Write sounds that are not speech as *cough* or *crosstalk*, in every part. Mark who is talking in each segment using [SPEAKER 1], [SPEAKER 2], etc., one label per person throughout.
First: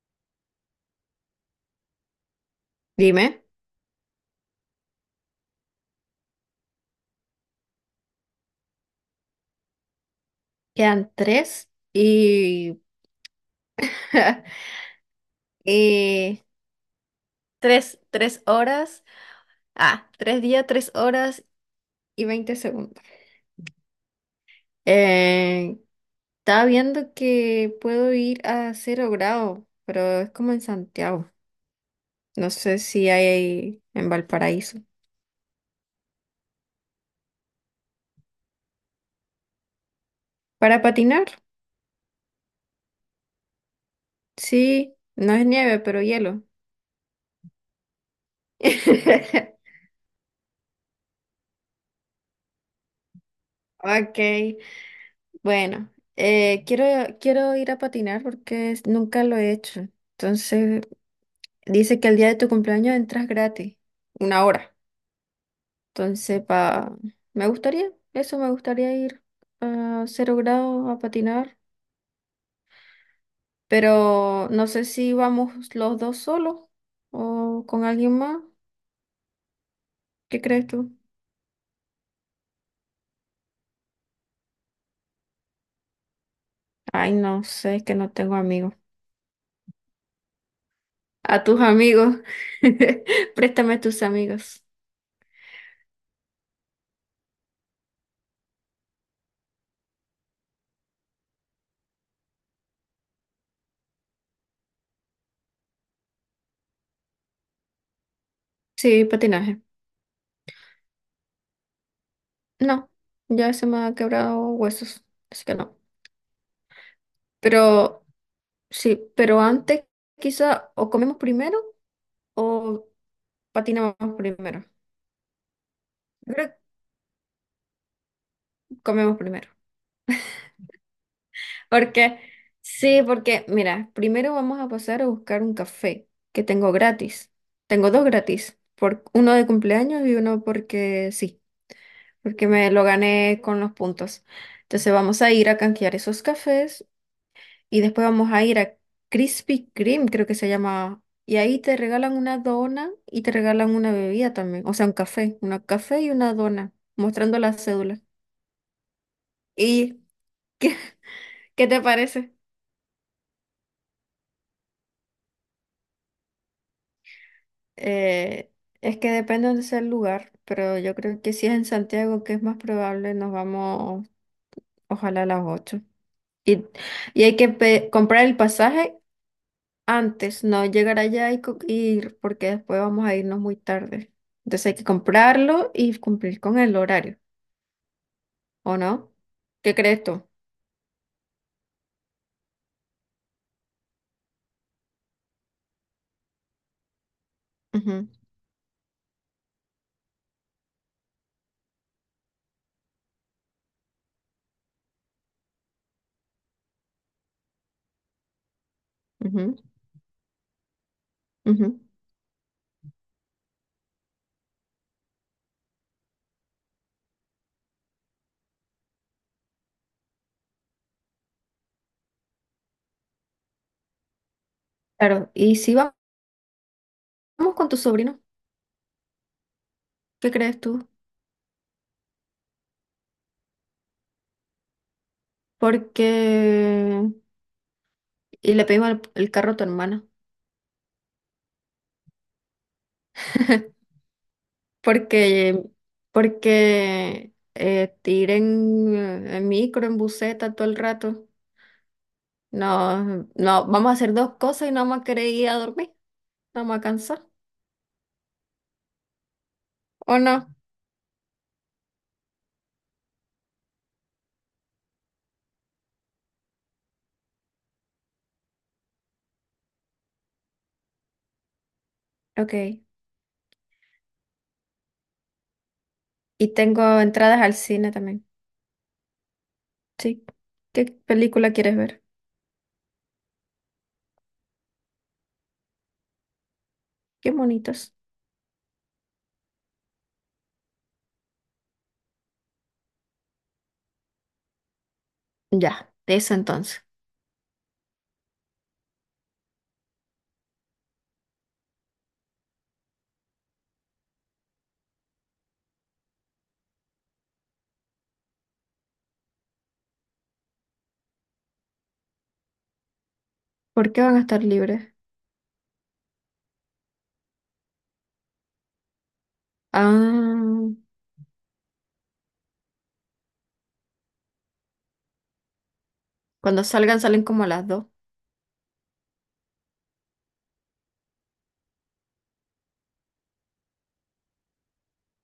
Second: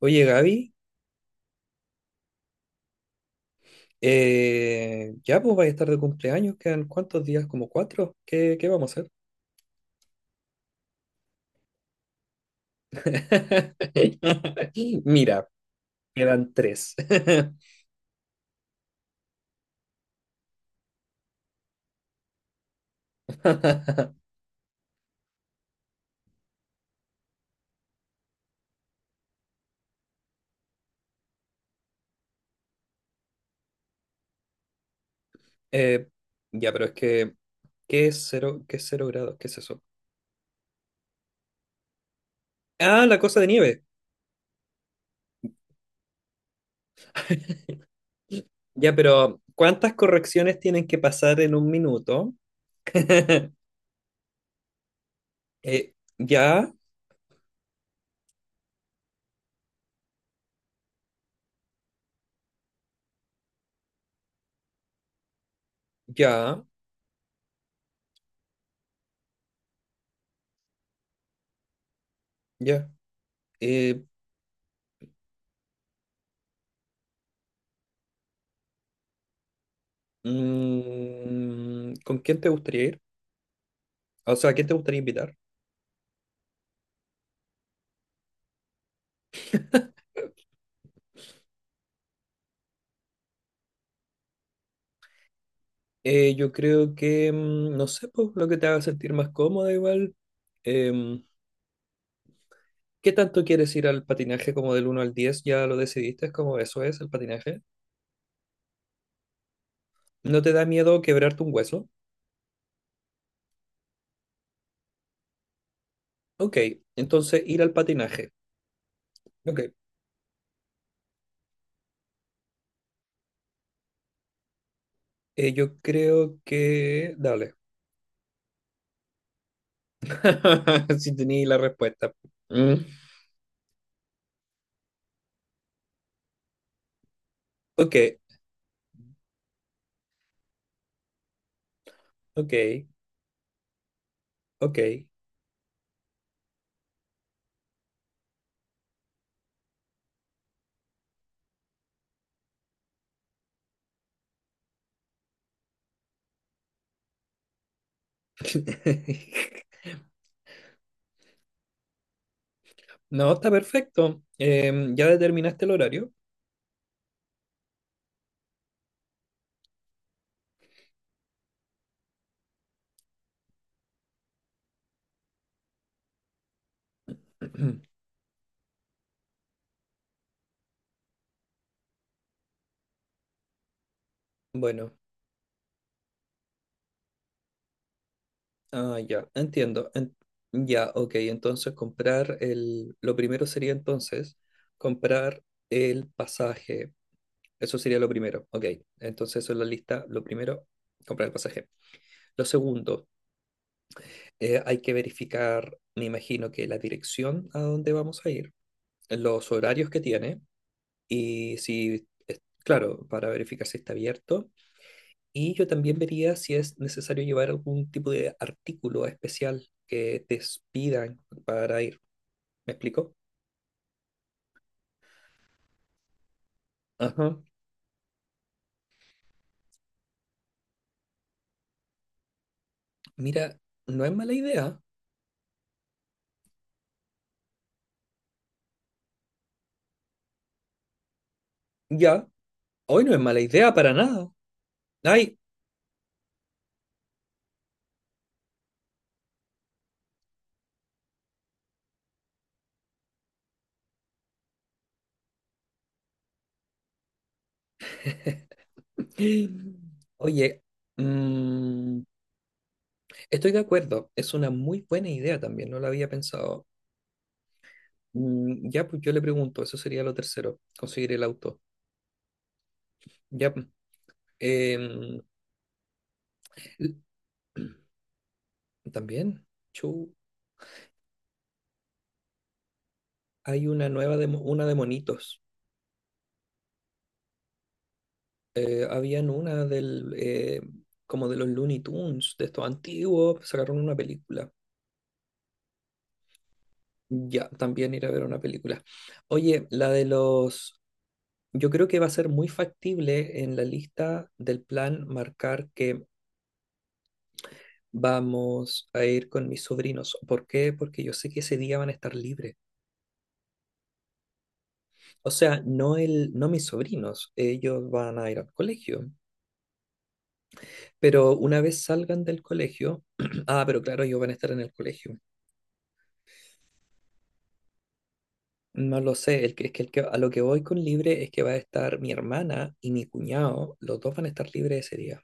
[SPEAKER 1] Oye, Gaby,
[SPEAKER 2] Dime.
[SPEAKER 1] ya pues vais a estar de cumpleaños, quedan cuántos días, como 4, ¿qué vamos a hacer?
[SPEAKER 2] Quedan 3 y, *laughs*
[SPEAKER 1] *laughs* Mira,
[SPEAKER 2] y
[SPEAKER 1] quedan 3. *laughs*
[SPEAKER 2] tres horas. Ah, 3 días, 3 horas y 20 segundos. Eh, estaba viendo que puedo ir a Cero Grado, pero es como en Santiago. No sé si hay ahí en Valparaíso.
[SPEAKER 1] Eh, ya, pero es que, ¿qué es cero grados? ¿Qué es eso?
[SPEAKER 2] Para patinar,
[SPEAKER 1] Ah, la cosa de nieve.
[SPEAKER 2] sí, no es nieve, pero hielo.
[SPEAKER 1] Ya, pero
[SPEAKER 2] *laughs*
[SPEAKER 1] ¿cuántas correcciones tienen que pasar en un minuto?
[SPEAKER 2] Ok, bueno,
[SPEAKER 1] Ya,
[SPEAKER 2] quiero ir a patinar nunca lo he hecho. Entonces, dice que el día de tu cumpleaños entras gratis, una hora. Entonces,
[SPEAKER 1] ya,
[SPEAKER 2] eso me gustaría ir a Cero Grado a patinar,
[SPEAKER 1] ya. Eh,
[SPEAKER 2] pero no sé si vamos los dos solos o con alguien más. ¿Qué crees tú?
[SPEAKER 1] ¿Con quién te gustaría ir? O sea, ¿a quién te gustaría invitar?
[SPEAKER 2] Ay, no sé, es que no tengo amigos. A tus amigos, *laughs* préstame tus amigos.
[SPEAKER 1] Yo creo que, no sé, pues, lo que te haga sentir más cómoda igual. Em, ¿Qué tanto quieres ir al patinaje como del uno al 10? ¿Ya lo decidiste? ¿Es como eso es el patinaje?
[SPEAKER 2] Sí, patinaje.
[SPEAKER 1] ¿No te da miedo quebrarte un hueso?
[SPEAKER 2] No, ya se me ha quebrado huesos, así que no.
[SPEAKER 1] Ok, entonces ir al
[SPEAKER 2] Pero
[SPEAKER 1] patinaje.
[SPEAKER 2] sí, pero
[SPEAKER 1] Ok,
[SPEAKER 2] antes quizá o comemos primero o patinamos primero.
[SPEAKER 1] yo
[SPEAKER 2] Yo
[SPEAKER 1] creo
[SPEAKER 2] creo que
[SPEAKER 1] que. Dale,
[SPEAKER 2] comemos primero. *laughs*
[SPEAKER 1] *laughs* si tenía la respuesta.
[SPEAKER 2] Porque,
[SPEAKER 1] Mm,
[SPEAKER 2] sí, porque, mira, primero vamos a pasar a buscar un café que tengo gratis. Tengo
[SPEAKER 1] Ok,
[SPEAKER 2] dos gratis, por, uno de cumpleaños y uno porque sí, porque me
[SPEAKER 1] ok,
[SPEAKER 2] lo gané con los puntos. Entonces
[SPEAKER 1] ok.
[SPEAKER 2] vamos a ir a canjear esos cafés. Y después vamos a ir a Krispy Kreme, creo que se llama. Y ahí te regalan una dona y te regalan una bebida también. O sea, un café. Una café y una dona, mostrando la cédula.
[SPEAKER 1] *laughs*
[SPEAKER 2] ¿Y qué, *laughs* qué te parece?
[SPEAKER 1] No, está perfecto. ¿Ya determinaste el horario?
[SPEAKER 2] Eh, es que depende de dónde sea el lugar, pero yo creo que si es en Santiago, que es más probable, nos vamos ojalá a las 8. Y, y hay que
[SPEAKER 1] *clears throat*
[SPEAKER 2] comprar el pasaje antes. No, llegar allá y ir, porque después vamos a irnos muy tarde. Entonces hay que
[SPEAKER 1] Bueno.
[SPEAKER 2] comprarlo y cumplir con el horario, ¿o
[SPEAKER 1] Ah,
[SPEAKER 2] no?
[SPEAKER 1] ya,
[SPEAKER 2] ¿Qué
[SPEAKER 1] entiendo.
[SPEAKER 2] crees tú?
[SPEAKER 1] Ya, ok, entonces Lo primero sería entonces comprar el pasaje. Eso sería lo
[SPEAKER 2] Ujú,
[SPEAKER 1] primero, ok. Entonces eso es la lista. Lo primero, comprar el pasaje. Lo segundo, hay que verificar, me imagino que la dirección a donde vamos a ir, los
[SPEAKER 2] ujú,
[SPEAKER 1] horarios que tiene y
[SPEAKER 2] ujú.
[SPEAKER 1] si, claro, para verificar si está abierto. Y yo también vería si es necesario llevar algún tipo de artículo especial que te pidan para ir. ¿Me explico?
[SPEAKER 2] Claro, y si va-
[SPEAKER 1] Ajá.
[SPEAKER 2] vamos con tu sobrino, ¿qué crees tú?
[SPEAKER 1] Mira, no es mala idea.
[SPEAKER 2] Porque... Y le pedimos el carro a tu hermana.
[SPEAKER 1] Ya, hoy no es mala idea para nada. Ay,
[SPEAKER 2] Porque... Porque... te ir en micro, en buseta todo el rato. No, no, vamos a hacer dos cosas y no vamos a querer ir a dormir. No vamos a cansar. ¿O no?
[SPEAKER 1] oye, mm, estoy de acuerdo. Es una muy buena idea también, no la había pensado. Ya, pues yo le pregunto, eso sería lo tercero, conseguir el auto.
[SPEAKER 2] Ok.
[SPEAKER 1] Ya, pues, em,
[SPEAKER 2] Y tengo
[SPEAKER 1] *clears throat*
[SPEAKER 2] entradas al cine también.
[SPEAKER 1] también, chu,
[SPEAKER 2] Sí. ¿Qué película quieres ver?
[SPEAKER 1] hay una nueva de, una de monitos.
[SPEAKER 2] Qué bonitos.
[SPEAKER 1] Habían una del, como de los Looney Tunes, de estos antiguos, sacaron una película.
[SPEAKER 2] Ya, de eso entonces.
[SPEAKER 1] Ya, también ir a ver una película. Oye, yo creo que va a ser muy factible en la lista del plan marcar que vamos a ir con mis sobrinos. ¿Por qué? Porque yo sé que ese día van a estar libres.
[SPEAKER 2] ¿Por qué van a estar libres?
[SPEAKER 1] O sea, no, no mis sobrinos, ellos van a ir al colegio.
[SPEAKER 2] Ah,
[SPEAKER 1] Pero una vez salgan del colegio, *clears throat* ah, pero claro, ellos van a estar en el colegio.
[SPEAKER 2] cuando salgan, salen como a las 2.
[SPEAKER 1] No lo sé, el que, es que, el que a lo que voy con libre es que va a estar mi hermana y mi cuñado, los dos van a estar libres ese día.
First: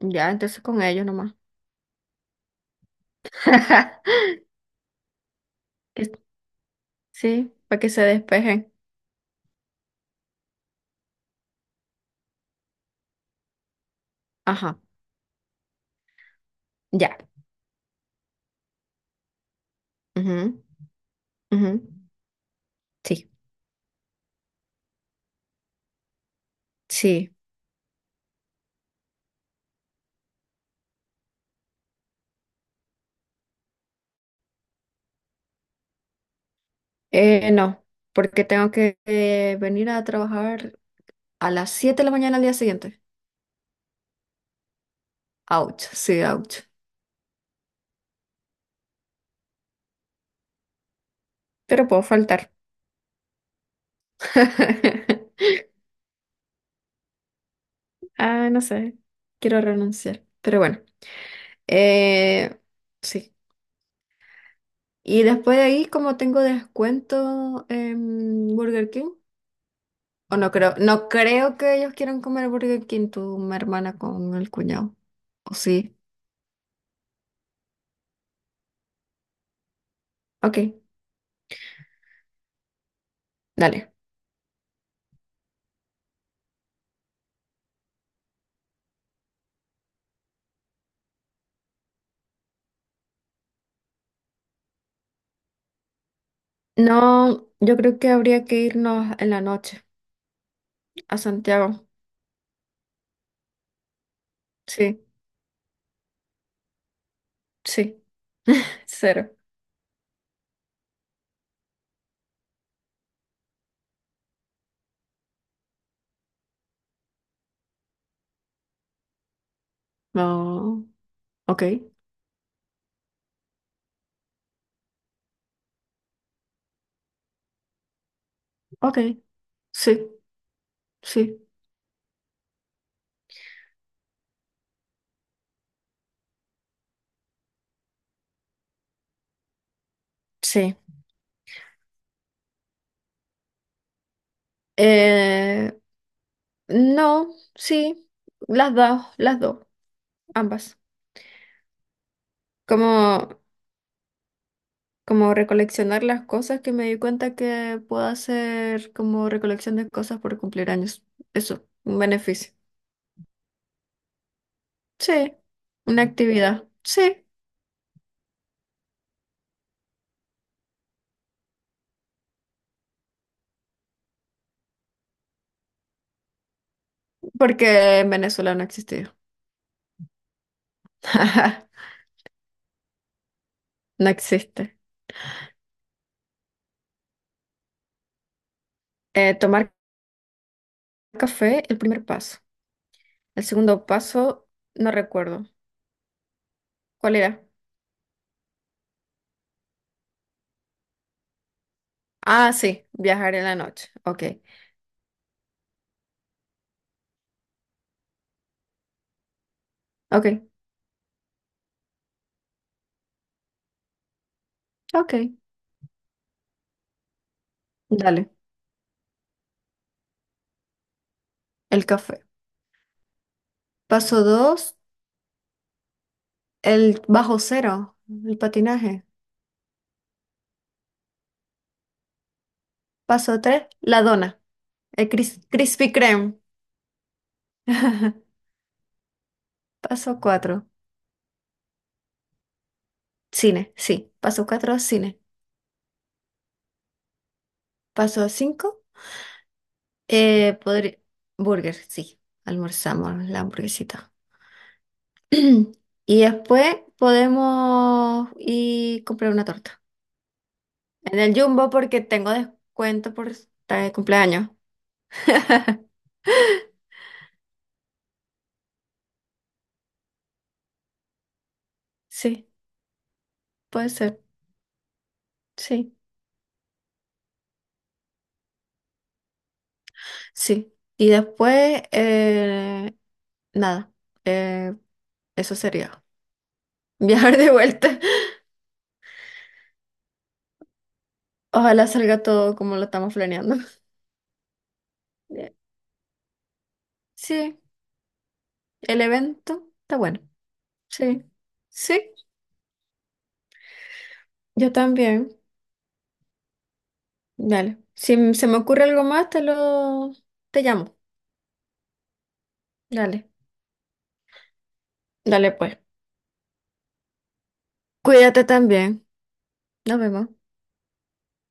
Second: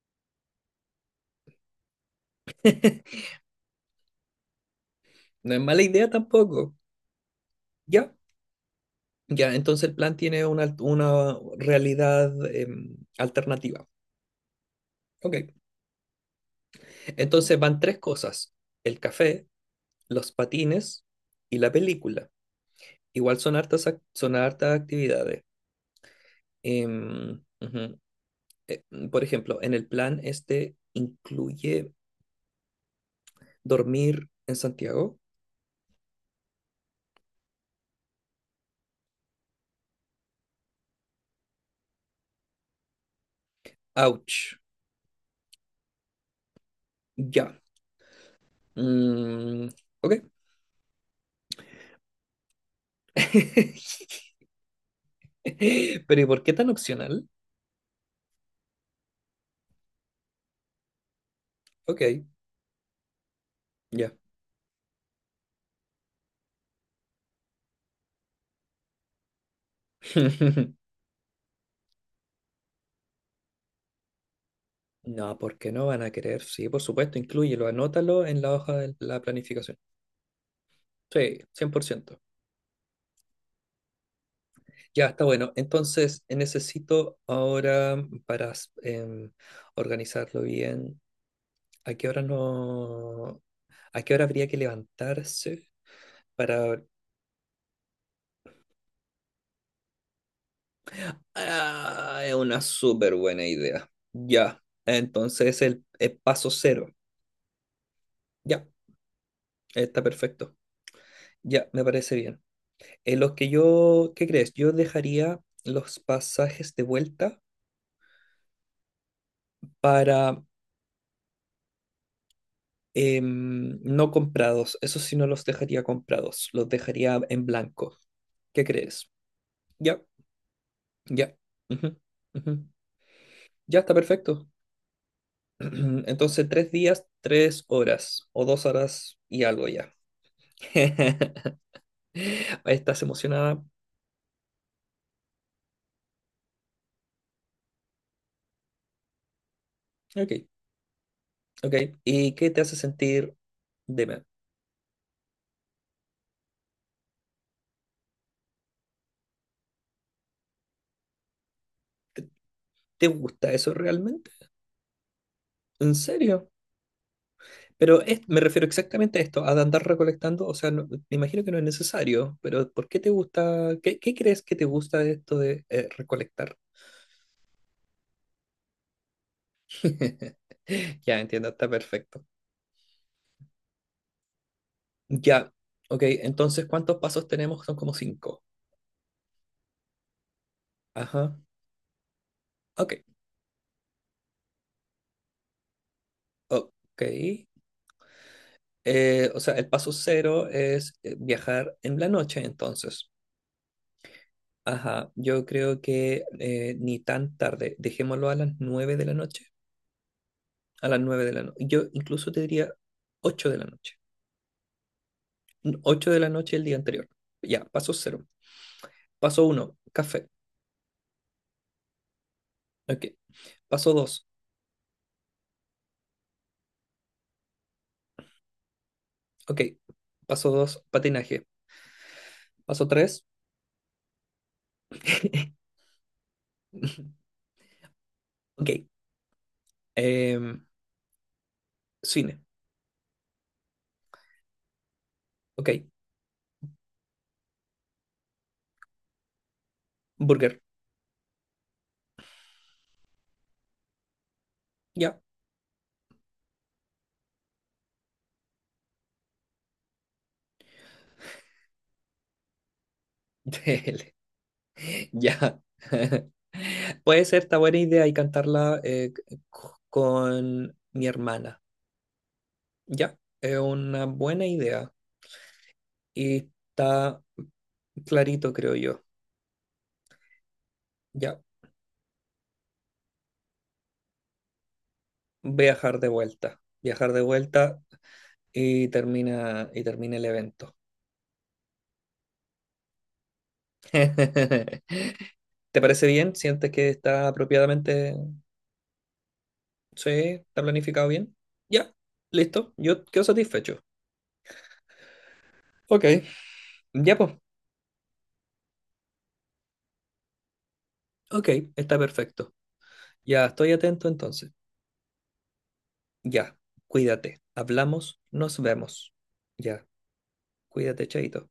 [SPEAKER 2] Ya, entonces con ellos nomás.
[SPEAKER 1] *laughs*
[SPEAKER 2] *laughs*
[SPEAKER 1] No es mala
[SPEAKER 2] Que-
[SPEAKER 1] idea tampoco.
[SPEAKER 2] Sí, para que se
[SPEAKER 1] Ya,
[SPEAKER 2] despejen.
[SPEAKER 1] ya, entonces el plan tiene una realidad alternativa.
[SPEAKER 2] Ajá,
[SPEAKER 1] Ok,
[SPEAKER 2] ya.
[SPEAKER 1] entonces van tres cosas, el café, los
[SPEAKER 2] Ujú,
[SPEAKER 1] patines y
[SPEAKER 2] ujú.
[SPEAKER 1] la película.
[SPEAKER 2] Sí,
[SPEAKER 1] Igual son hartas, son hartas actividades.
[SPEAKER 2] sí.
[SPEAKER 1] Ujú. Eh, por ejemplo, en el plan este incluye dormir en Santiago.
[SPEAKER 2] No, porque tengo que venir a trabajar a las 7 de la mañana al día siguiente.
[SPEAKER 1] Ouch.
[SPEAKER 2] Ouch, sí, ouch.
[SPEAKER 1] Ya. Mm, ok.
[SPEAKER 2] Pero puedo faltar.
[SPEAKER 1] *laughs*
[SPEAKER 2] *laughs*
[SPEAKER 1] Pero ¿y por qué tan opcional?
[SPEAKER 2] Ah, no sé, quiero renunciar, pero bueno,
[SPEAKER 1] Ok,
[SPEAKER 2] eh, sí.
[SPEAKER 1] ya.
[SPEAKER 2] Y después de ahí, como tengo descuento en Burger King, o no
[SPEAKER 1] *laughs*
[SPEAKER 2] creo, no creo que ellos quieran comer Burger King, tu mi hermana con el cuñado,
[SPEAKER 1] No,
[SPEAKER 2] o
[SPEAKER 1] porque no
[SPEAKER 2] sí,
[SPEAKER 1] van a querer. Sí, por supuesto, inclúyelo, anótalo en la hoja de la planificación.
[SPEAKER 2] ok,
[SPEAKER 1] Sí, 100%.
[SPEAKER 2] dale.
[SPEAKER 1] Ya, está bueno. Entonces, necesito ahora para em, organizarlo bien, ¿a qué hora no, ¿a qué hora habría que levantarse para
[SPEAKER 2] No, yo creo que habría que irnos en la noche a Santiago,
[SPEAKER 1] Ah, es una súper buena idea. Ya,
[SPEAKER 2] sí,
[SPEAKER 1] entonces el paso cero.
[SPEAKER 2] sí,
[SPEAKER 1] Ya,
[SPEAKER 2] *laughs* cero.
[SPEAKER 1] está perfecto. Ya, me parece bien. En los que yo, ¿qué crees? Yo dejaría los pasajes de vuelta para
[SPEAKER 2] No, ok,
[SPEAKER 1] no comprados. Eso sí, no los dejaría comprados. Los dejaría en blanco. ¿Qué crees?
[SPEAKER 2] ok,
[SPEAKER 1] Ya,
[SPEAKER 2] sí,
[SPEAKER 1] ya.
[SPEAKER 2] sí,
[SPEAKER 1] Ujú, ujú. Ya está perfecto. *clears throat* Entonces, 3 días, 3 horas o 2 horas y algo ya.
[SPEAKER 2] sí.
[SPEAKER 1] *laughs* Estás emocionada.
[SPEAKER 2] Eh, no, sí, las dos,
[SPEAKER 1] Ok,
[SPEAKER 2] ambas.
[SPEAKER 1] ok. ¿Y qué te hace
[SPEAKER 2] Como,
[SPEAKER 1] sentir? Dime,
[SPEAKER 2] como recoleccionar las cosas que me di cuenta que puedo hacer como recolección de cosas por cumplir años. Eso, un beneficio.
[SPEAKER 1] ¿te gusta eso realmente?
[SPEAKER 2] Sí,
[SPEAKER 1] ¿En
[SPEAKER 2] una
[SPEAKER 1] serio?
[SPEAKER 2] actividad. Sí,
[SPEAKER 1] Pero me refiero exactamente a esto, a andar recolectando. O sea, me imagino que no es necesario, pero ¿por qué te gusta? ¿Qué crees que te gusta de esto de recolectar?
[SPEAKER 2] porque en Venezuela no existía.
[SPEAKER 1] *laughs* Ya entiendo, está
[SPEAKER 2] *laughs*
[SPEAKER 1] perfecto.
[SPEAKER 2] No existe.
[SPEAKER 1] Ya, ok. Entonces, ¿cuántos pasos tenemos? Son como cinco.
[SPEAKER 2] Tomar
[SPEAKER 1] Ajá.
[SPEAKER 2] café, el primer paso.
[SPEAKER 1] Ok,
[SPEAKER 2] El segundo paso, no recuerdo.
[SPEAKER 1] ok.
[SPEAKER 2] ¿Cuál era?
[SPEAKER 1] O sea, el paso cero es viajar en la noche,
[SPEAKER 2] Ah, sí,
[SPEAKER 1] entonces.
[SPEAKER 2] viajar en la noche. Ok,
[SPEAKER 1] Ajá, yo creo que ni tan tarde, dejémoslo a las 9 de la noche,
[SPEAKER 2] ok,
[SPEAKER 1] a las 9 de la noche, yo incluso te diría 8 de la noche,
[SPEAKER 2] ok.
[SPEAKER 1] 8 de la noche el día anterior, ya, paso cero,
[SPEAKER 2] Dale,
[SPEAKER 1] paso uno, café,
[SPEAKER 2] el café.
[SPEAKER 1] ok, paso
[SPEAKER 2] Paso
[SPEAKER 1] dos,
[SPEAKER 2] 2 el bajo cero, el patinaje.
[SPEAKER 1] ok, paso dos, patinaje, paso tres,
[SPEAKER 2] Paso 3 la dona, el
[SPEAKER 1] *laughs*
[SPEAKER 2] Krispy Kreme. *laughs*
[SPEAKER 1] ok,
[SPEAKER 2] Paso
[SPEAKER 1] em,
[SPEAKER 2] 4
[SPEAKER 1] cine,
[SPEAKER 2] cine, sí. Paso 4 cine.
[SPEAKER 1] ok,
[SPEAKER 2] Paso 5 eh,
[SPEAKER 1] burger,
[SPEAKER 2] podri- burger, sí. Almorzamos la hamburguesita. *clears throat*
[SPEAKER 1] ya,
[SPEAKER 2] Y después podemos ir comprar una torta. En el Jumbo porque tengo descuento por
[SPEAKER 1] *laughs*
[SPEAKER 2] estar de
[SPEAKER 1] Tele,
[SPEAKER 2] cumpleaños.
[SPEAKER 1] ya,
[SPEAKER 2] *laughs*
[SPEAKER 1] *laughs* puede ser, esta buena idea y cantarla con mi hermana.
[SPEAKER 2] Sí,
[SPEAKER 1] Ya, es
[SPEAKER 2] puede
[SPEAKER 1] una
[SPEAKER 2] ser.
[SPEAKER 1] buena idea
[SPEAKER 2] Sí.
[SPEAKER 1] y está clarito, creo yo.
[SPEAKER 2] Sí. Y
[SPEAKER 1] Ya,
[SPEAKER 2] después, nada, eh, eso sería. *laughs*
[SPEAKER 1] viajar de
[SPEAKER 2] Viajar de
[SPEAKER 1] vuelta
[SPEAKER 2] vuelta. *laughs*
[SPEAKER 1] y termina el evento.
[SPEAKER 2] Ojalá salga todo como lo estamos planeando.
[SPEAKER 1] *laughs* ¿Te
[SPEAKER 2] Eh,
[SPEAKER 1] parece bien? ¿Sientes que está
[SPEAKER 2] Sí,
[SPEAKER 1] apropiadamente?
[SPEAKER 2] el evento está
[SPEAKER 1] Sí,
[SPEAKER 2] bueno.
[SPEAKER 1] está planificado
[SPEAKER 2] Sí.
[SPEAKER 1] bien. Ya,
[SPEAKER 2] Sí,
[SPEAKER 1] listo, yo quedo satisfecho.
[SPEAKER 2] yo también.
[SPEAKER 1] Ok, ya pues.
[SPEAKER 2] Dale. Si se me ocurre algo más, te llamo.
[SPEAKER 1] Ok, está perfecto.
[SPEAKER 2] Dale.
[SPEAKER 1] Ya, estoy atento entonces.
[SPEAKER 2] Dale pues.
[SPEAKER 1] Ya, cuídate. Hablamos,
[SPEAKER 2] Cuídate
[SPEAKER 1] nos
[SPEAKER 2] también.
[SPEAKER 1] vemos. Ya,
[SPEAKER 2] Nos vemos.
[SPEAKER 1] cuídate, chaito.